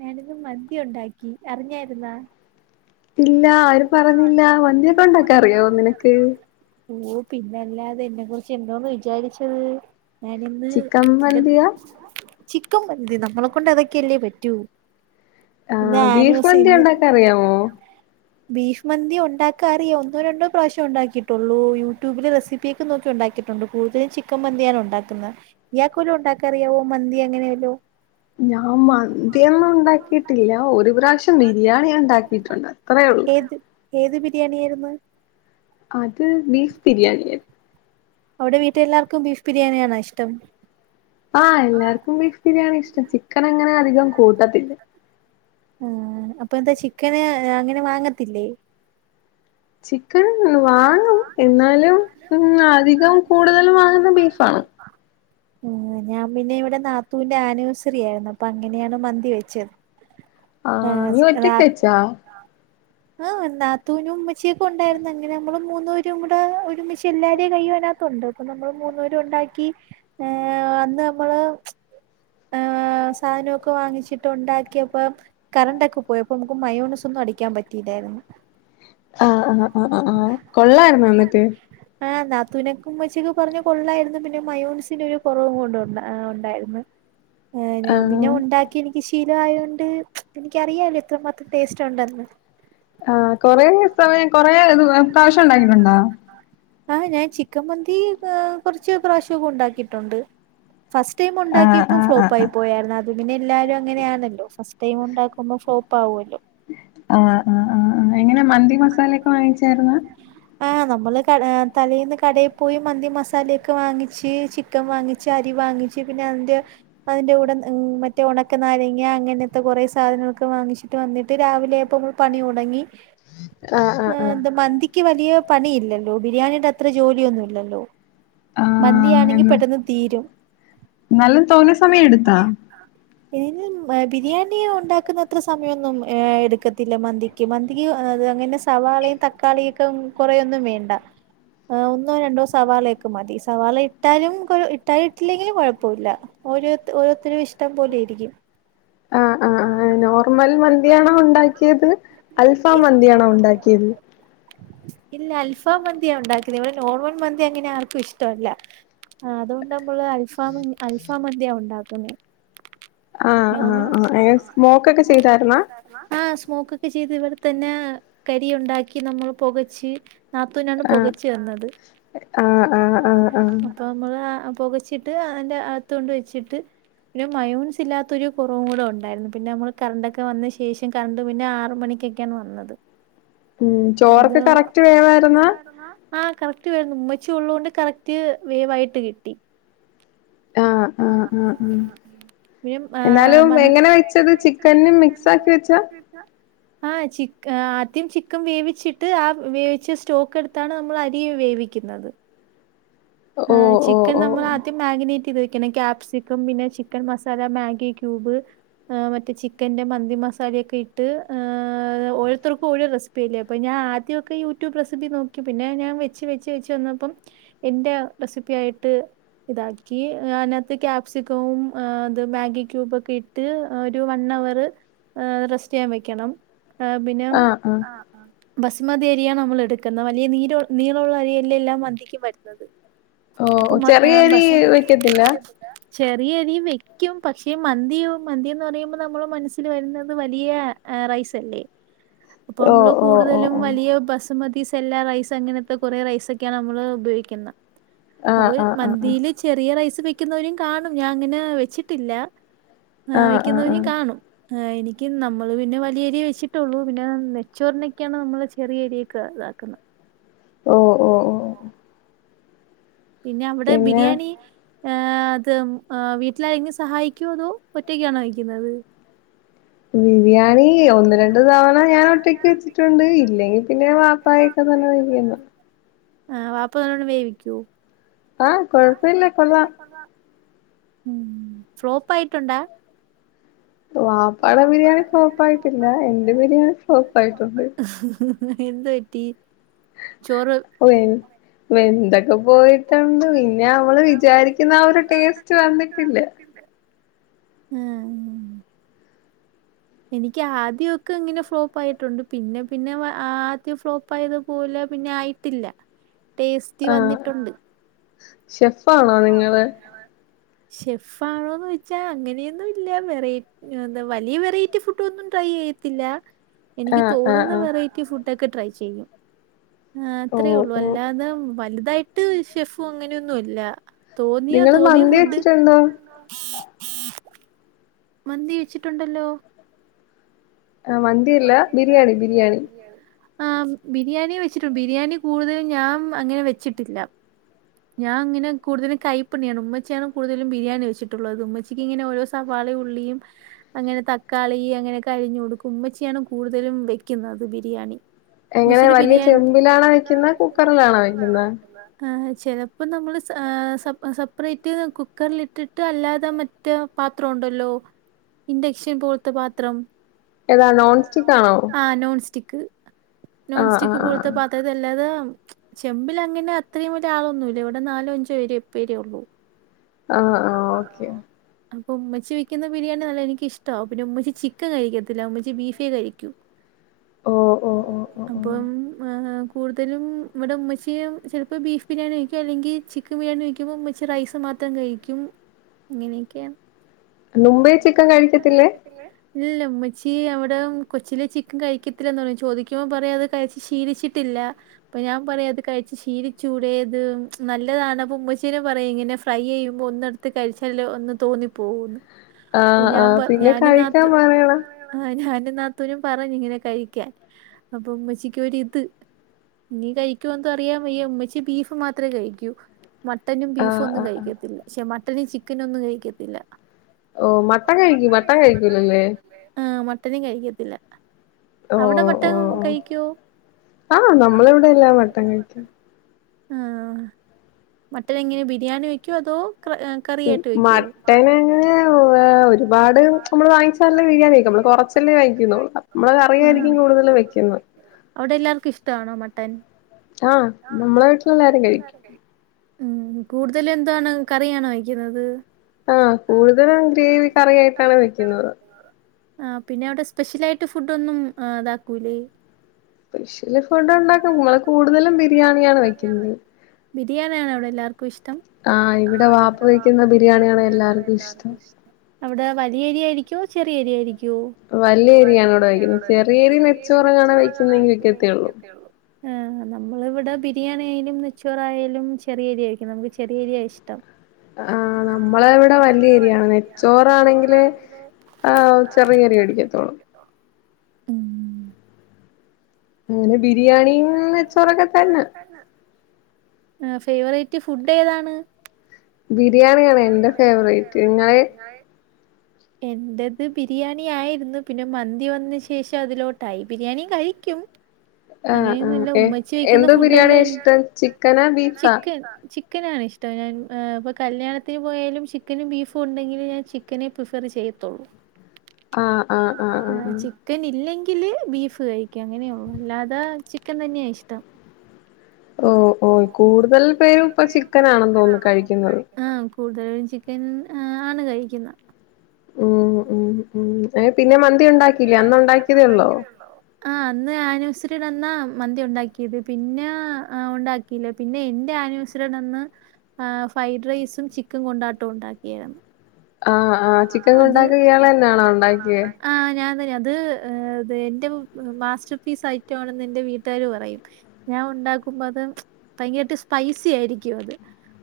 ഞാനിന്ന് മന്തി ഒണ്ടാക്കി അറിഞ്ഞായ്ര്ന്നാ? ഇല്ല ആരും പറഞ്ഞില്ല മന്തിക്കെ ഒണ്ടാക്കാ അറിയോ നിനക്ക്? ഓഹ് പിന്നല്ലാതെ എന്നെ കുറിച്ച് എന്തോന്ന് വിചാരിച്ചത്? ഞാനിന്ന് ചിക്കൻ ഇ മന്തിയാ ചിക്കൻ മന്തി നമ്മളെ കൊണ്ട് അതൊക്കെയല്ലേ പറ്റൂ ഇന്ന് ആനൂസ് ഇന്ന് അറിയവോ? ബീഫ് മന്തി ഉണ്ടാക്കാ അറിയ ഒന്നോ രണ്ടോ പ്രാവശ്യം ഒണ്ടാക്കിട്ടുള്ളൂ യൂട്യൂബില് റെസിപ്പ ക്ക് നോക്കി ഉണ്ടാക്കിട്ടുണ്ട് കൂടുതലും ചിക്കൻ മന്തിയാണ് ഒണ്ടാക്കുന്നെ. ഇയാക്ക് വല്ലോ ഉണ്ടാക്കാ അറിയാവോ? മന്തി എങ്ങനെല്ലോ? ഞാൻ മന്തിയൊന്നും ഉണ്ടാക്കിട്ടില്ല ഒരു പ്രാവശ്യം ബിരിയാണി ഉണ്ടാക്കിട്ടുണ്ട് അത്രേ ഉള്ളൂ. ഏത് ഏത് ബിരിയാണിയിര്ന്ന്? അത് ബീഫ് ബിരിയാണിയ. അവിടെ വീട്ടി എല്ലർക്കും ബീഫ് ബിരിയാണി യാണോ ഇഷ്ടം? ആഹ് എല്ലാർക്കും ബീഫ് ബിരിയാണിയാ ഇഷ്ട്ടാ ചിക്കൻ അങ്ങനെ അധികം കൂട്ടത്തില്ല ആഹ് അപ്പൊ എന്താ ചിക്കന് അങ്ങനെ വാങ്ങത്തില്ലേ ചിക്കൻ വാങ്ങും എന്നാലും മ്മ് അധികം കൂടുതലും വാങ്ങുന്ന ബീഫാണ്. മ്മ് ഞാൻ പിന്നെ ഇവിടെ നാത്തൂന്റെ ആനിവേഴ്സറിയായിരുന്നു അപ്പൊ അങ്ങനെയാണ് മന്തി വെച്ചത്. ആ ആഹ് നീ റാ ഒറ്റക്ക് വെച്ചാ ആഹ് നാത്തൂനും ഇമ്മച്ചിയൊക്കെ ഉണ്ടായിരുന്നെ പിന്നെ നമ്മള് മൂന്നേരും കൂടെ ഒരുമിച്ച് എല്ലാരെ കയ്യും അതിനകത്തുണ്ട് അപ്പൊ നമ്മള് മൂന്നേരുംണ്ടാക്കി. ഏഹ് അന്ന് നമ്മള് ആഹ് സാധനൊക്കെ വാങ്ങിച്ചിട്ട് ഉണ്ടാക്കിയപ്പോ കറണ്ട് ഒക്കെ പോയി അപ്പോ നമുക്ക് മയോണെയ്സ് ഒന്നും അടിക്കാൻ പറ്റിയില്ലായിരുന്നു. ആഹ് ആഹ് ആഹ് ആഹ് കൊള്ളായിര്ന്നാ ന്നിട്ട് ആഹ് നാത്തൂനക്കും ഇമച്ചിക്കെ പറഞ്ഞ് കൊള്ളായിരുന്നു പിന്നെ മയോണെയ്സിന്റെ ഒരു കുറവും കൊണ്ട് ഇണ്ടായിരുന്നു. ഉ ഏഹ് ഞാപിന്നെ ഉണ്ടാക്കി എനിക്ക് ശീലയോണ്ട് എനിക്കറിയല്ലോ എത്ര മാത്രം ടേസ്റ്റ് ഉണ്ടെന്ന് ആഹ് കൊറെ സമയം കൊറെ ഇത് പ്രാവശ്യം ഉണ്ടാക്കിട്ടുണ്ടോ? ആഹ ഞാൻ ചിക്കൻ മന്തി കൊറച്ച് പ്രാവശ്യക്കെ ഉണ്ടാക്കിയിട്ടുണ്ട്. ഫസ്റ്റ് ടൈം ആ ഉണ്ടാക്കിയപ്പോ ആ ആ ഫ്ലോപ്പാ ആ പ്പായി പോയായിരുന്നു അത് പിന്നെ എല്ലാരും അങ്ങനെയാണല്ലോ ഫസ്റ്റ് ടൈം ഉണ്ടാക്കുമ്പോ ഫ്ലോപാവുമല്ലോ. ആഹ ആഹ ആഹ എങ്ങനെ മന്തി മസാലൊക്കെ വാങ്ങിച്ചായിരുന്നോ? ആഹ് നമ്മള് ക തലേന്ന് കടയിപോയി മന്തി മസാലയൊക്കെ വാങ്ങിച്ച് ചിക്കൻ വാങ്ങി ച്ച് അരി വാങ്ങിച്ച് പിന്നെ അതിന്റെ അതിന്റെ കൂട മ്മ് മറ്റേ ഉണക്കനാരങ്ങ അങ്ങനത്തെ കുറെ സാധനങ്ങളൊക്കെ വാങ്ങിച്ച് ന്നിട്ട് രാവിലെയായപ്പോ മ്മള് പണി തൊടങ്ങി ആഹ് ആഹ ആഹ് ആഹ് എന്ത മന്തിക്ക് വലിയ പണി ഇല്ലല്ലോ ബിരിയാണിയുടെ അത്ര ജോലിയൊന്നുമില്ലല്ലോ. ആ മന്തിയാണെങ്കി എന്ന് പെട്ടെന്ന് തീരും നല്ല തോനെ സമയം എടുത്താ തിന് ബിരിയാണി ഉണ്ടാക്കുന്നത്ര സമയൊന്നും എടുക്കത്തില്ല മന്തിക്ക്. മന്തിക്ക് അങ്ങനെ സവാളയും തക്കാളിയൊക്കെ കുറേയൊന്നും വേണ്ട ആഹ് ഒന്നോ രണ്ടോ സവാളയൊക്ക മതി സവാള ഇട്ടാലും കൊ ഇട്ടാലും ഇട്ടില്ലെങ്കിലും കുഴപ്പമില്ല. ഓരോ ഓരോരുത്തരുടെ ഇഷ്ടം പോലിരിക്കും ആഹ ആഹ ആഹ നോർമൽ മന്തിയാണോ ഉണ്ടാക്കിയത് അൽഫാമ് മന്തിയാണോ ഉണ്ടാക്കിയത്. ഇല്ല അൽഫാമന്തിയ ഉണ്ടാകണേ ഇവിടെ നോർമൽ മന്തി അങ്ങനെ ആർക്കും ഇഷ്ടമല്ല. ആഹ അതൊണ്ടമ്മള് അൽഫാമ് അൽഫാ മന്തിയാ ഉണ്ടാക്കുന്നേ ആഹ് ആഹ നോർമൽ ആഹ എങ്ങനെ സ്മോക്ക് ഒക്കെ ചെയ്തായിരുന്ന ആഹ സ്മോക്കൊക്കെ ചെയ്ത് ഇവിടെ തന്നെ കരി ഉണ്ടാക്കി നമ്മൾ പുകച്ച്. നാത്തൂനാണ് ആഹ് പൊകച്ച്തന്നത് ആഹ് ആഹ് ആഹ് ആഹ് അപ്പോ നമ്മള് പുകച്ചിട്ട് അതിന്റെ അകത്തൊണ്ട് വെച്ചിട്ട്, ഒരു മയോൻസ് ഇല്ലാത്തൊരു കുറവും കൂടെ ഉണ്ടായിരുന്നു. പിന്നെ നമ്മൾ കറണ്ടൊക്കെ വന്ന ശേഷം കറണ്ട് പിന്നെ ആറ് മണിക്കൊക്കെയാണ് വന്നത്. മ്മ് ചോറൊക്കെ കറക്റ്റ് വേവായിരുന്നാ ആഹ കറക്റ്റ് വെന്ന് ഉമ്മച്ചി ഉള്ളോണ്ട് കറക്റ്റ് വേവായിട്ട് കിട്ടി. ആഹ ആഹ് ആഹ പിന്നെ എന്നാലും മ എങ്ങനെ വെച്ചത്? ചിക്കന് മിക്സാക്കി വെച്ചാ ആഹ ചിക്ക ആദ്യം ചിക്കൻ വേവിച്ചിട്ട് ആ വേവിച്ച സ്റ്റോക്ക് എടുത്താണ് നമ്മൾ അരി വേവിക്കുന്നത്. ഓ ആഹ ഓ ചിക്കൻ നമ്മ ഓ നമ്മളാദ്യം മാഗിനേറ്റ് ചെയ്ത് വെക്കണം ക്യാപ്സിക്കം പിന്നെ ചിക്കൻ മസാല മാഗി ക്യൂബ്, മറ്റേ ചിക്കന്റെ മന്തി മസാലയൊക്കെ ഇട്ട് ഓരോരുത്തർക്കും ഓരോ റെസി പിന്നേപ്പ ഞാ ആദ്യമൊക്കെ യൂടൂബ് റെസിപി നോക്കി പിന്ന ഞൻ വെച്ച് വെച്ച് വെച്ച് വന്നപ്പം എന്റെ റെസിപ്പി ആയിട്ട് ഇതാക്കി അതിനകത്ത് ക്യാപ്സിക്കവും അത് മാഗി ക്യൂബൊക്കെ ഇ ട്ട് ഒരു വൺ അവറ് റെസ്റ്റ് ചെയ്യാൻ വെക്കണം. ആഹ് പിന്നെം ആഹ് ആഹ് ബസ്മതി അരിയാണ് നമ്മൾ എടുക്കുന്നത് വലിയ നീര ഉ നീളഉള്ള അരിയല്ലെ എല്ലാം മന്തിക്കും വരുന്നത്. ഓഹ് ചെറിയ അരി വെക്കത്തില്ല ചെറിയരിയും വെക്കും പക്ഷേ മന്തിയും മന്തിന്ന് പറയുമ്പോ നമ്മള മനസ്സിൽ വരുന്നത് വലിയ റൈസല്ലേ [unintelligible] ഇപ്പൊ നമ്മള് ഓ ഓ കൂടുതലും ഓ വലിയ ബസ് മതി സെല്ലാ റൈസ് അങ്ങനത്തെ കുറേ റൈസൊക്കെയാണ് നമ്മള് ഉപയോഗിക്കുന്നെ അപ്പ ആഹ് ആഹ് ആഹ് മന്തിയില് ചെറിയ റൈസ് വെക്കുന്നവരും കാണും ഞാൻ അങ്ങനെ വെച്ചിട്ടില്ല. ആഹ് വെക്കുന്നവനീം കാണും ആഹ് എനിക്ക് നമ്മള് പിന്നെ വലിയ അരിയേ വെച്ചിട്ടുള്ളൂ പിന്നെ നെച്ചോറിനൊക്കെയാണ് നമ്മള് ചെറിയരിയൊക്കെ ഇതാക്കുന്നത്. ഓഹ് ഓഹ് ഓഹ് പിന്നെ അവിടെ പിന്നെ ബിരിയാണി ഏഹ് അത് ഏഹ് വീട്ടിലാരങ്കിലും സഹായിക്കോ അതോ ഒറ്റക്കാണോ വെക്കുന്നത് ബിരിയാണി ഒന്ന് രണ്ട് തവണ ഞാൻ ഒറ്റക്ക് വെച്ചിട്ടുണ്ട് ഇല്ലെങ്കി പിന്നെ ഞാ വാ പ്പായൊക്കെ തന്നെ വെക്കുന്ന് ആഹ് വാപ്പ നല്ലോണം വേവിക്കോ ആഹ് കൊഴപ്പല്ല കൊള്ളാം ള്ളാം ഉം ഫ്ലോപ്പായിട്ടുണ്ടാ വാപ്പാടെ ബിരിയാണി ഫ്ലോപ്പ് ആയിട്ടില്ല എന്റെ ബിരിയാണി ഫ്ലോപ്പ് ആയിട്ടുണ്ട് എന്ത് പറ്റി ചോറ് ഓഹ് വിൻ വെന്തൊക്കെ പോയിട്ടുണ്ട് പിന്നെ നമ്മള് വിചാരിക്കുന്ന ആ ഒരു ടേസ്റ്റ് വന്നിട്ടില്ല ആഹ് ആഹ് എനിക്ക് ആദ്യമൊക്കെ ഇങ്ങനെ ഫ്ലോപ്പ് ആയിട്ടുണ്ട് പിന്നെ പിന്നെ ആദ്യം ഫ്ലോപ്പ് ആയതു പോലെ പിന്നെ ആയി ട്ടില്ല ആഹ് ഷെഫ് ഷെഫാണോ നിങ്ങള്? ഷെഫാണോന്ന് ചോദിച്ചാ അങ്ങനെയൊന്നും ഇല്ല വെറൈ എന്താ വലിയ വെറൈറ്റി ഫുഡ് ഒന്നും ട്രൈ ചെയ്യത്തില്ല എനിക്ക് ആഹ് ആഹ് തോന്നുന്ന ആഹ് വെറൈറ്റി ഫുഡ് ഒക്കെ ട്രൈ ചെയ്യും ആഹ് ഓ അത്രേ ഉള്ളൂ ഓ അല്ലാതെ വലുതായിട്ട് ഷെഫും അങ്ങനെയൊന്നും ഇല്ല തോന്നിയ നിങ്ങള് തോന്നിയ മന്തി ഫുഡ് വെച്ചിട്ടുണ്ടോ [inaudible] മന്തി വെച്ചിട്ടുണ്ടല്ലോ ആഹ് മന്തിയല്ല ബിരിയാണി ബിരിയാണി ആഹ് ബിരിയാണിയും വെച്ചിട്ടു ബിരിയാണി കൂടുതലും ഞാൻ അങ്ങനെ വെച്ചിട്ടില്ല ഞാൻ ഇങ്ങനെ കൂടുതലും കൈപ്പണ്ണിയാണ് ഉമ്മച്ചിയാണ് കൂടുതലും ബിരിയാണി വെച്ചിട്ടുള്ളത് ഉമ്മച്ചി ച്ചിക്കിങ്ങന ഓരോ സവാളേം ഉള്ളിയും അങ്ങനെ തക്കാളി അങ്ങനൊക്കെ അരിഞ്ഞു കൊടുക്കും ഉമ്മച്ചിയാണ് കൂടുതലും വെക്കുന്നത് ബിരിയാണി എങ്ങനെ ഉമ്മച്ചിയുടെ വലിയ ബിരിയാണി ചെമ്പിലാണോ വെക്കുന്നെ കുക്കറിലാണോ വെക്കുന്നെ ആഹ് ചിലപ്പം നമ്മൾ ഏഹ് സപ് സപ്പറേറ്റ് കുക്കറിൽ ഇട്ടിട്ട് അല്ലാതെ മ റ്റെ പാത്രം ഉണ്ടല്ലോ ഇൻഡക്ഷൻ പോലത്തെ പാത്രം ഏതാ നോൺ സ്റ്റിക്ക് ആണോ ആഹ് നോൺസ്റ്റിക്ക് നോൺ ആഹ് ആഹ് സ്റ്റിക്ക് പോലത്തെ ആഹ് പാ ത്തത് അല്ലാതെ ചെമ്പിൽ അങ്ങനെ അത്രയും ഒരാളൊന്നൂല്ല ഇവിടെ നാലോ അഞ്ചോരെ പ്പേരേ ഉള്ളു ആഹ് ആഹ് ഓ അപ്പൊ ഉമ്മച്ചി വെക്കുന്ന ബിരിയാണി നല്ലതാ എനിക്ക്ഷ്ടവാ പിന്നെ ഉമ്മച്ചി ചിക്കൻ കഴിക്കത്തില്ല ഉമ്മച്ചി ബീഫേ കഴിക്കൂ ഓഹ് ഓഹ് ഓഹ് ഓഹ് അപ്പം ഏഹ് കൂടുതലും ഇവിടെ ഉമ്മച്ചിയും ചിലപ്പോ ബീഫ് ബിരിയാണി വെക്കും അല്ലെങ്കിൽ ചിക് ബിരിയാണി വെക്കുമ്പോ ഉമച്ചി റൈസ് മാത്രം കഴിക്കും അങ്ങനെയൊക്കെയ. മുമ്പേ ചിക്കൻ കഴിക്കത്തില്ലേ. ഇല്ല ഉമ്മച്ചി അവിടെ കൊച്ചിലെ ചിക്കൻ കഴിക്കത്തില്ലന്ന് പറഞ്ഞ് ചോദിക്കുമ്പോൾ പറയും അത് കഴിച്ച് ഷീലിച്ചിട്ടില്ല. അപ്പൊ ഞാൻ പറയും അത് കഴിച്ച് ശീലിച്ചൂടേന്ന് നല്ലതാണ് അപ്പ ഉമ്മച്ചീന പറയും ഇങ്ങനെ ഫ്രൈ ചെയ്യും. മ്പൊ ഒന്നെടുത്ത് കഴിച്ചാല് ഒന്ന് തോന്നിപ്പോകുന്ന്. ആഹ് ആഹ് പിന്നെ കഴിക്കാൻ പറയണം. ആഹ് ഞാനും നാത്തൂനും പറഞ്ഞ് ഇങ്ങനെ കഴിക്കാൻ അപ്പൊ ഉമ്മച്ചിക്കൊരിത്. മീൻ കഴിക്കോന്തോ അറിയാൻ വയ്യ ഉമ്മച്ചി ബീഫ് മാത്രമേ കഴിക്കൂ. മ മട്ടനും ബീഫും ആഹ് ഒന്നും ആഹ് കഴിക്കത്തില്ല പക്ഷെ മട്ടനും ചിക്കനും ഒന്നും കഴിക്കത്തില്ല. ഓഹ് മട്ടൻ കഴിക്കും മട്ട കഴിക്കൂലല്ലേ. ആഹ് മട്ടനും കഴിക്കത്തില്ല. അവിടെ ഓഹ് മട്ടൻ ഓഹ് കഴിക്കുവോ ആഹ് നമ്മളെ ഇവിടെല്ലാം മട്ടൻ കഴിക്കും. ആഹ്‌ മട്ടൻ എങ്ങനെ ബിരിയാണി വെക്കോ അതോ. കറിയായിട്ട് വെക്കോ. ട്ടനങ്ങെ വാ ഒരു. പാട് നമ്മള് വാങ്ങിച്ചാലല്ലേ ബിരിയാണി വെക്കൂ നമ്മള് കുറച്ചല്ലേ കഴിക്കുന്നുള്ളൂ നമ്മള് ഉം കറിയായിരിക്കും കൂടുതല് വെക്കുന്നത്. അവിടെ എല്ലാവർക്കും ഇഷ്ട്ടാണോ മട്ടൻ. ആഹ് നമ്മളെ വീട്ടിൽ എല്ലാരും കഴിക്കും. ഉം കൂടുതൽ എന്താണ് കറിയാണോ വെക്കുന്നത്. ആഹ് കൂടുതലും ഗ്രേവി കറിയായിട്ടാണ് വെക്കുന്നത്. ആഹ് പിന്നെ അവിടെ സ്പെഷ്യൽ ആയിട്ട് ഫുഡ് ഒന്നും ഇതാക്കൂല്ലേ. സ്പെഷ്യല് ഫുഡ് ഉണ്ടാക്കും നമ്മൾ കൂടുതലും ബിരിയാണിയാണ് വെക്കുന്നത്. ബിരിയാണിയാണോ അവിടെ എല്ലാവർക്കും ഇഷ്ടം. ആഹ് ഇവിടെ വാപ്പ വയ്ക്കുന്ന ബിരിയാണിയാണ് എല്ലാർക്കും ഇഷ്ടം. അവിടെ വലിയ അരിയായിയിരിക്കോ ചെറിയ അരിയായിരിക്കോ. വലിയ അരിയാണ് ഇവിടെ വയ്ക്കുന്നത് ചെറിയരി നെച്ചോറങ്ങാണ വെക്കുന്നെങ്കിൽ വക്കത്തേ ഉള്ളൂ. ആഹ്. ആഹ് നമ്മളിവിടെ ബിരിയാണി ആയാലും നെച്ചോറായാലും ചെറിയരി ആയിരിക്കും നമക്ക് ചെറിയ അരിയാ ഇഷ്ടം. ആഹ് നമ്മളെ ഇവിടെ വലിയ അരിയാണ് നെച്ചോറാണെങ്കിലെ. ആഹ് ചെറിയരി വേടിക്കത്തോളൂ. ഉം അങ്ങനെ ബിരിയാണി നെയ്ച്ചോറൊക്കെ തന്നെ. ആഹ് ഫേവറേറ്റ് ഫുഡ് ഏതാണ്. ബിരിയാണിയാണ് എന്റെ ഫേവറേറ്റ് നിങ്ങളെ. എന്റത് ബിരിയാണി ആയിരുന്നു പിന്നെ മന്തി വന്ന ശേഷം അതിലോട്ടായി ബിരിയാണിയും കഴിക്കും. ആഹ് ആഹ് അങ്ങനെയൊന്നുല്ല ഏ ഉമ്മച്ചി വെക്കുന്ന എന്ത് ഫുഡല്ല ബിരിയാണിയാ എനി ഇഷ്ടം ചിക്കനാ ബീഫാ ചിക്കൻ ചിക്. ചിക്കനാണ് ഇഷ്ടം ഞാൻ ഇപ്പോ കല്യാണത്തിന് പോയാലും ചിക്കനും ബീഫും ഉണ്ടെങ്കിലും ഞാൻ ചിക്കനെ പ്രിഫർ ചെയ്യത്തുള്ളൂ. ആഹ് ആഹ് ആഹ് ആഹ് ചിക്കൻ ഇല്ലെങ്കില് ബീഫ് കഴിക്കും അങ്ങനെയള്ളൂ അല്ലാതെ ചിക്കൻ തന്നെയാ ഇഷ്ടം. ഓഹ് ഓഹ് കൂടുതൽ പേരും ഇപ്പൊ ചിക്കൻ ആണെന്ന് തോന്നുന്നു കഴിക്കുന്നത്. ആഹ് കൂടുതലും ചിക്കൻ ആണ് കഴിക്കുന്ന. ഉം ഉം ഉം പിന്നെ മന്തി ഉണ്ടാക്കില്ലേ അന്ന് ഉണ്ടാക്കിയതേ ഉള്ളോ. ആഹ് അന്ന് ആനിവേഴ്സറിയുടെന്നാ മന്തി ഉണ്ടാക്കിയത് പിന്നെ ആഹ് ഉണ്ടാക്കി. ഇല്ല പിന്നെ എന്റെ അന്നുവേഴ്‌സ്‌റി ടന്ന് ഫ്രൈഡ് റൈസും ചിക്കൻ കൊണ്ടാട്ടം ഉണ്ടാക്കിയരുന്നു. ആഹ് ആഹ് ചിക്കൻ കൊണ്ടാട്ടം ഇയാളെന്നെ യാണോ ഉണ്ടാക്കിയെ. ആഹ് ഞാൻ തന്നെ അത് എന്റെ മാസ്റ്റർ പീസ് ഐറ്റമാണെന്ന് എന്റെ വീട്ടുകാര് പറയും. ഞാൻ ഉണ്ടാക്കുമ്പോ അത് ഭയങ്കരാട്ട് സ്പൈസി ആയിരിക്കും അത്.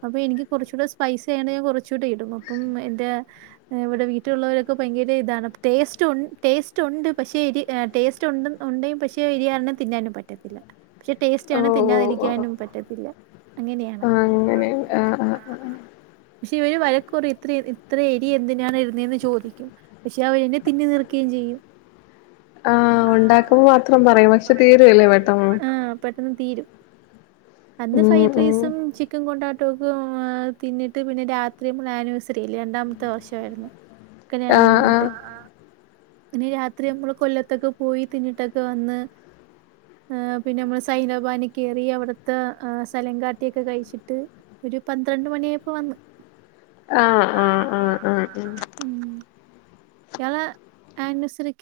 അപ്പൊ എനിക്ക് കുറച്ചുകൂടെ സ്പൈസി ആയോണ്ട് ഞാൻ കുറച്ചൂടെ ഇടും അപ്പം എന്റെ. ഇവിടെ വീട്ടിലുള്ളവരൊക്കെ ഭയങ്കര ഇതാണ് ടേസ്റ്റ് ടേസ്റ്റ് ഉണ്ട് പക്ഷെ എരി. ഉണ്ട് പക്ഷെ എരി കാരണം തിന്നാനും പറ്റത്തില്ല. പക്ഷെ ടേസ്റ്റ് ഓ ആണ് ഓ ഓ തിന്നാതിരിക്കാനും പറ്റത്തില്ല അങ്ങനെയാണ്. ങ്ങനെണ് ആഹ് ആഹ് ആഹ് പക്ഷെ ഇവര് വഴക്ക്പറയ് എത്ര ഇ ഇത്ര എരി എന്തിനാണ് ഇട്ന്നെന്ന് ചോദിക്കും പക്ഷെ അവരന്നെ തിന്ന് തീർക്കേം ചെയ്യും ആഹ് ഒണ്ടാക്കുമ്പോ മാത്രം പറയും പക്ഷെ തീരുവല്ലേ പെട്ടന്ന് പെട്ടന്ന് തീരും അന്ന് ഉം ഉം ഫൈഡ്രൈസും ചിക് ക്കം കൊണ്ടാട്ടോക്ക തിന്നിട്ട് പിന്നെ രാത്രി പിന്ന ആനിവേഴ്സറിയ രണ്ടാമത്തെ വർഷായിരുന്നു കല്ല്യാണം കഴിഞ്ഞിട്ട് ആഹ് ആഹ് പിന്ന രാത്രി മ്മള് കൊല്ലത്തൊക്കെ പോയി തിന്നിട്ടൊക്കെ വന്ന് ഏഹ് പിന്നെ ഞമ്മളെ സൈനാബാനി കേറി അവിടുത്തെ ആ സ്ഥലംങ്കാട്ടിയൊക്കെ കഴിച്ചിട്ട് ഒരു പന്ത്രണ്ട് മണിയായപ്പോ വന്ന് ആഹ് ആഹ് ആഹ് ആഹ് ആഹ് ഇയാള ആനിവേഴ്സറിക്ക്